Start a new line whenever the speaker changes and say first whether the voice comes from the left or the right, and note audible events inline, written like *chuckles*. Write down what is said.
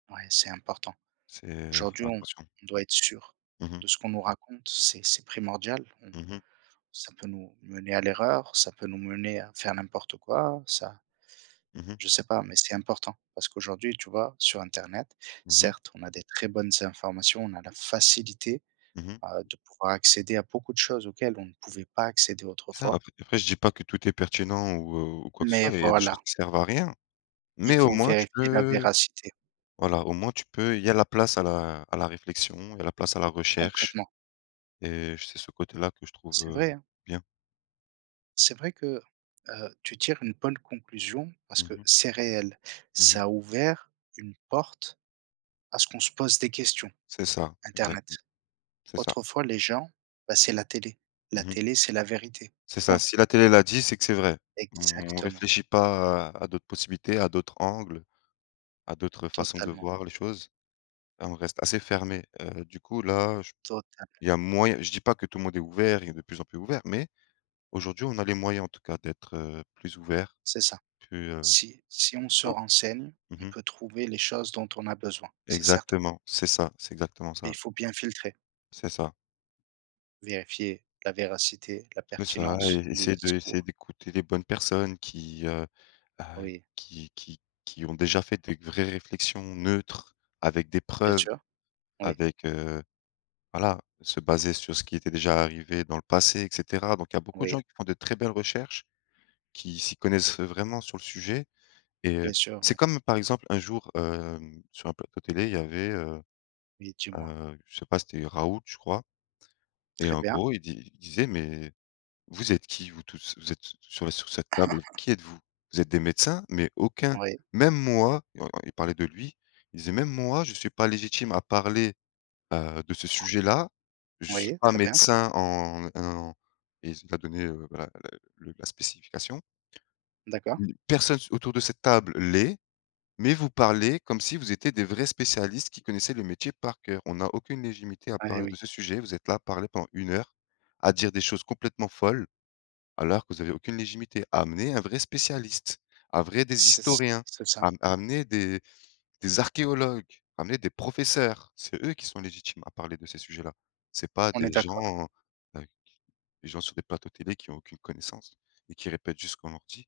right: Ouais, c'est important.
left: C'est faut
right: Aujourd'hui
left: faire
right: on
left: attention!
right: doit être sûr
left: Mmh mh.
right: de ce qu'on nous raconte, c'est c'est primordial. On
left: Mmh mh.
right: ça peut nous mener à l'erreur, ça peut nous mener à faire n'importe quoi. Ça
left: Mmh mh.
right: je sais pas, mais c'est important parce qu'aujourd'hui, tu vois? Sur internet,
left: Mmh mh.
right: certes on a des très bonnes informations, on a la facilité,
left: Mmh mh.
right: bah, de pouvoir accéder à beaucoup de choses auxquelles on ne pouvait pas accéder
left: Ça
right: autrefois
left: après après je dis pas que tout est pertinent ou ou quoi que ce
right: mais
left: soit et il y a des choses
right: voilà
left: qui servent à rien,
right: il
left: mais au
right: faut
left: moins tu
right: vérifier la
left: peux
right: véracité.
left: voilà, au moins tu peux il y a la place à la à la réflexion, il y a la place à la recherche
right: Complètement!
left: et c'est ce côté-là que je trouve,
right: C'est
left: heu,
right: vrai, hein!
left: bien.
right: C'est vrai que, heu, tu tires une bonne conclusion parce
left: Mmh
right: que
left: mh.
right: c'est réel,
left: Mmh mh.
right: ça a ouvert une porte à ce qu'on se pose des questions,
left: C'est ça!
right: internet.
left: Exactement, c'est ça.
right: Autrefois les gens, bah, c'est la télé. La
left: Mmh mh.
right: télé c'est la vérité,
left: C'est ça,
right: point.
left: si la télé l'a dit, c'est que c'est vrai! On
right: Exactement!
left: réfléchit pas à à d'autres possibilités, à d'autres angles, à d'autres façons de
right: Totalement.
left: voir les choses, et on reste assez fermé, heu, du coup là j
right: Totalement.
left: il y a moy je dis pas que tout le monde est ouvert et de plus en plus ouvert mais
right: Non.
left: aujourd'hui on a les moyens en tout cas, d'être, heu, plus ouvert,
right: C'est ça.
left: plus, heu
right: Si si on se renseigne,
left: mmh
right: on
left: mh.
right: peut trouver les choses dont on a besoin, c'est certain!
left: Exactement! C'est ça, c'est exactement
right: Mais
left: ça.
right: il faut bien filtrer.
left: C'est ça.
right: Vérifier la véracité, la
left: C'est ça et
right: pertinence, les
left: essayer de essayer
right: discours.
left: d'écouter les bonnes personnes, qui, heu bah,
right: Oui.
left: qui qui qui ont déjà fait des vraies réflexions neutres avec des
right: Bien
left: preuves.
right: sûr, oui.
left: Avec, heu voilà, se baser sur ce qui était déjà arrivé dans le passé, et cetera, donc il y a beaucoup de
right: Oui.
left: gens qui font de très belles recherches, qui s'y connaissent, heu, vraiment sur le sujet, et heu
right: Bien sûr,
left: c'est
right: oui.
left: comme par exemple un jour, hem, sur un plateau télé, y avait heu
right: Oui, dis-moi.
left: heu, je sais pas c'était Raoult je crois, et
right: Très
left: en
right: bien.
left: gros il di il disait: «Mais vous êtes qui vous tous, vous êtes sur sur cette table,
right: *chuckles*
left: qui êtes-vous? Vous êtes des médecins? Mais aucun!
right: Oui.
left: Même moi!» Il y en en il parlait de lui, il disait; «Même moi je suis pas légitime à parler, heu, de ce sujet là, je suis
right: Oui,
left: pas
right: très bien.
left: médecin en en» et il s a donné, heu, bah, la le la spécification
right: D'accord.
left: «personne s autour de cette table l'est, mais vous parlez comme si vous étiez des vrais spécialistes qui connaissaient le métier par cœur. On n'a aucune légitimité à
right: Eh
left: parler
right: oui.
left: de ce sujet, vous êtes là à parler pendant 1 heure, à dire des choses complètement folles. Alors que vous avez aucune légitimité. Amenez un vrai spécialiste, un vrai des
right: C'est c
left: historiens,
right: c'est ça!
left: a amenez des des archéologues, amenez des professeurs, c'est eux qui sont légitimes à parler de ces sujets là. C'est pas
right: On est
left: des
right: d'accord.
left: gens, heu, qui des gens sur des plateaux télé, qui ont aucune connaissance et qui répètent juste ce qu'on leur dit».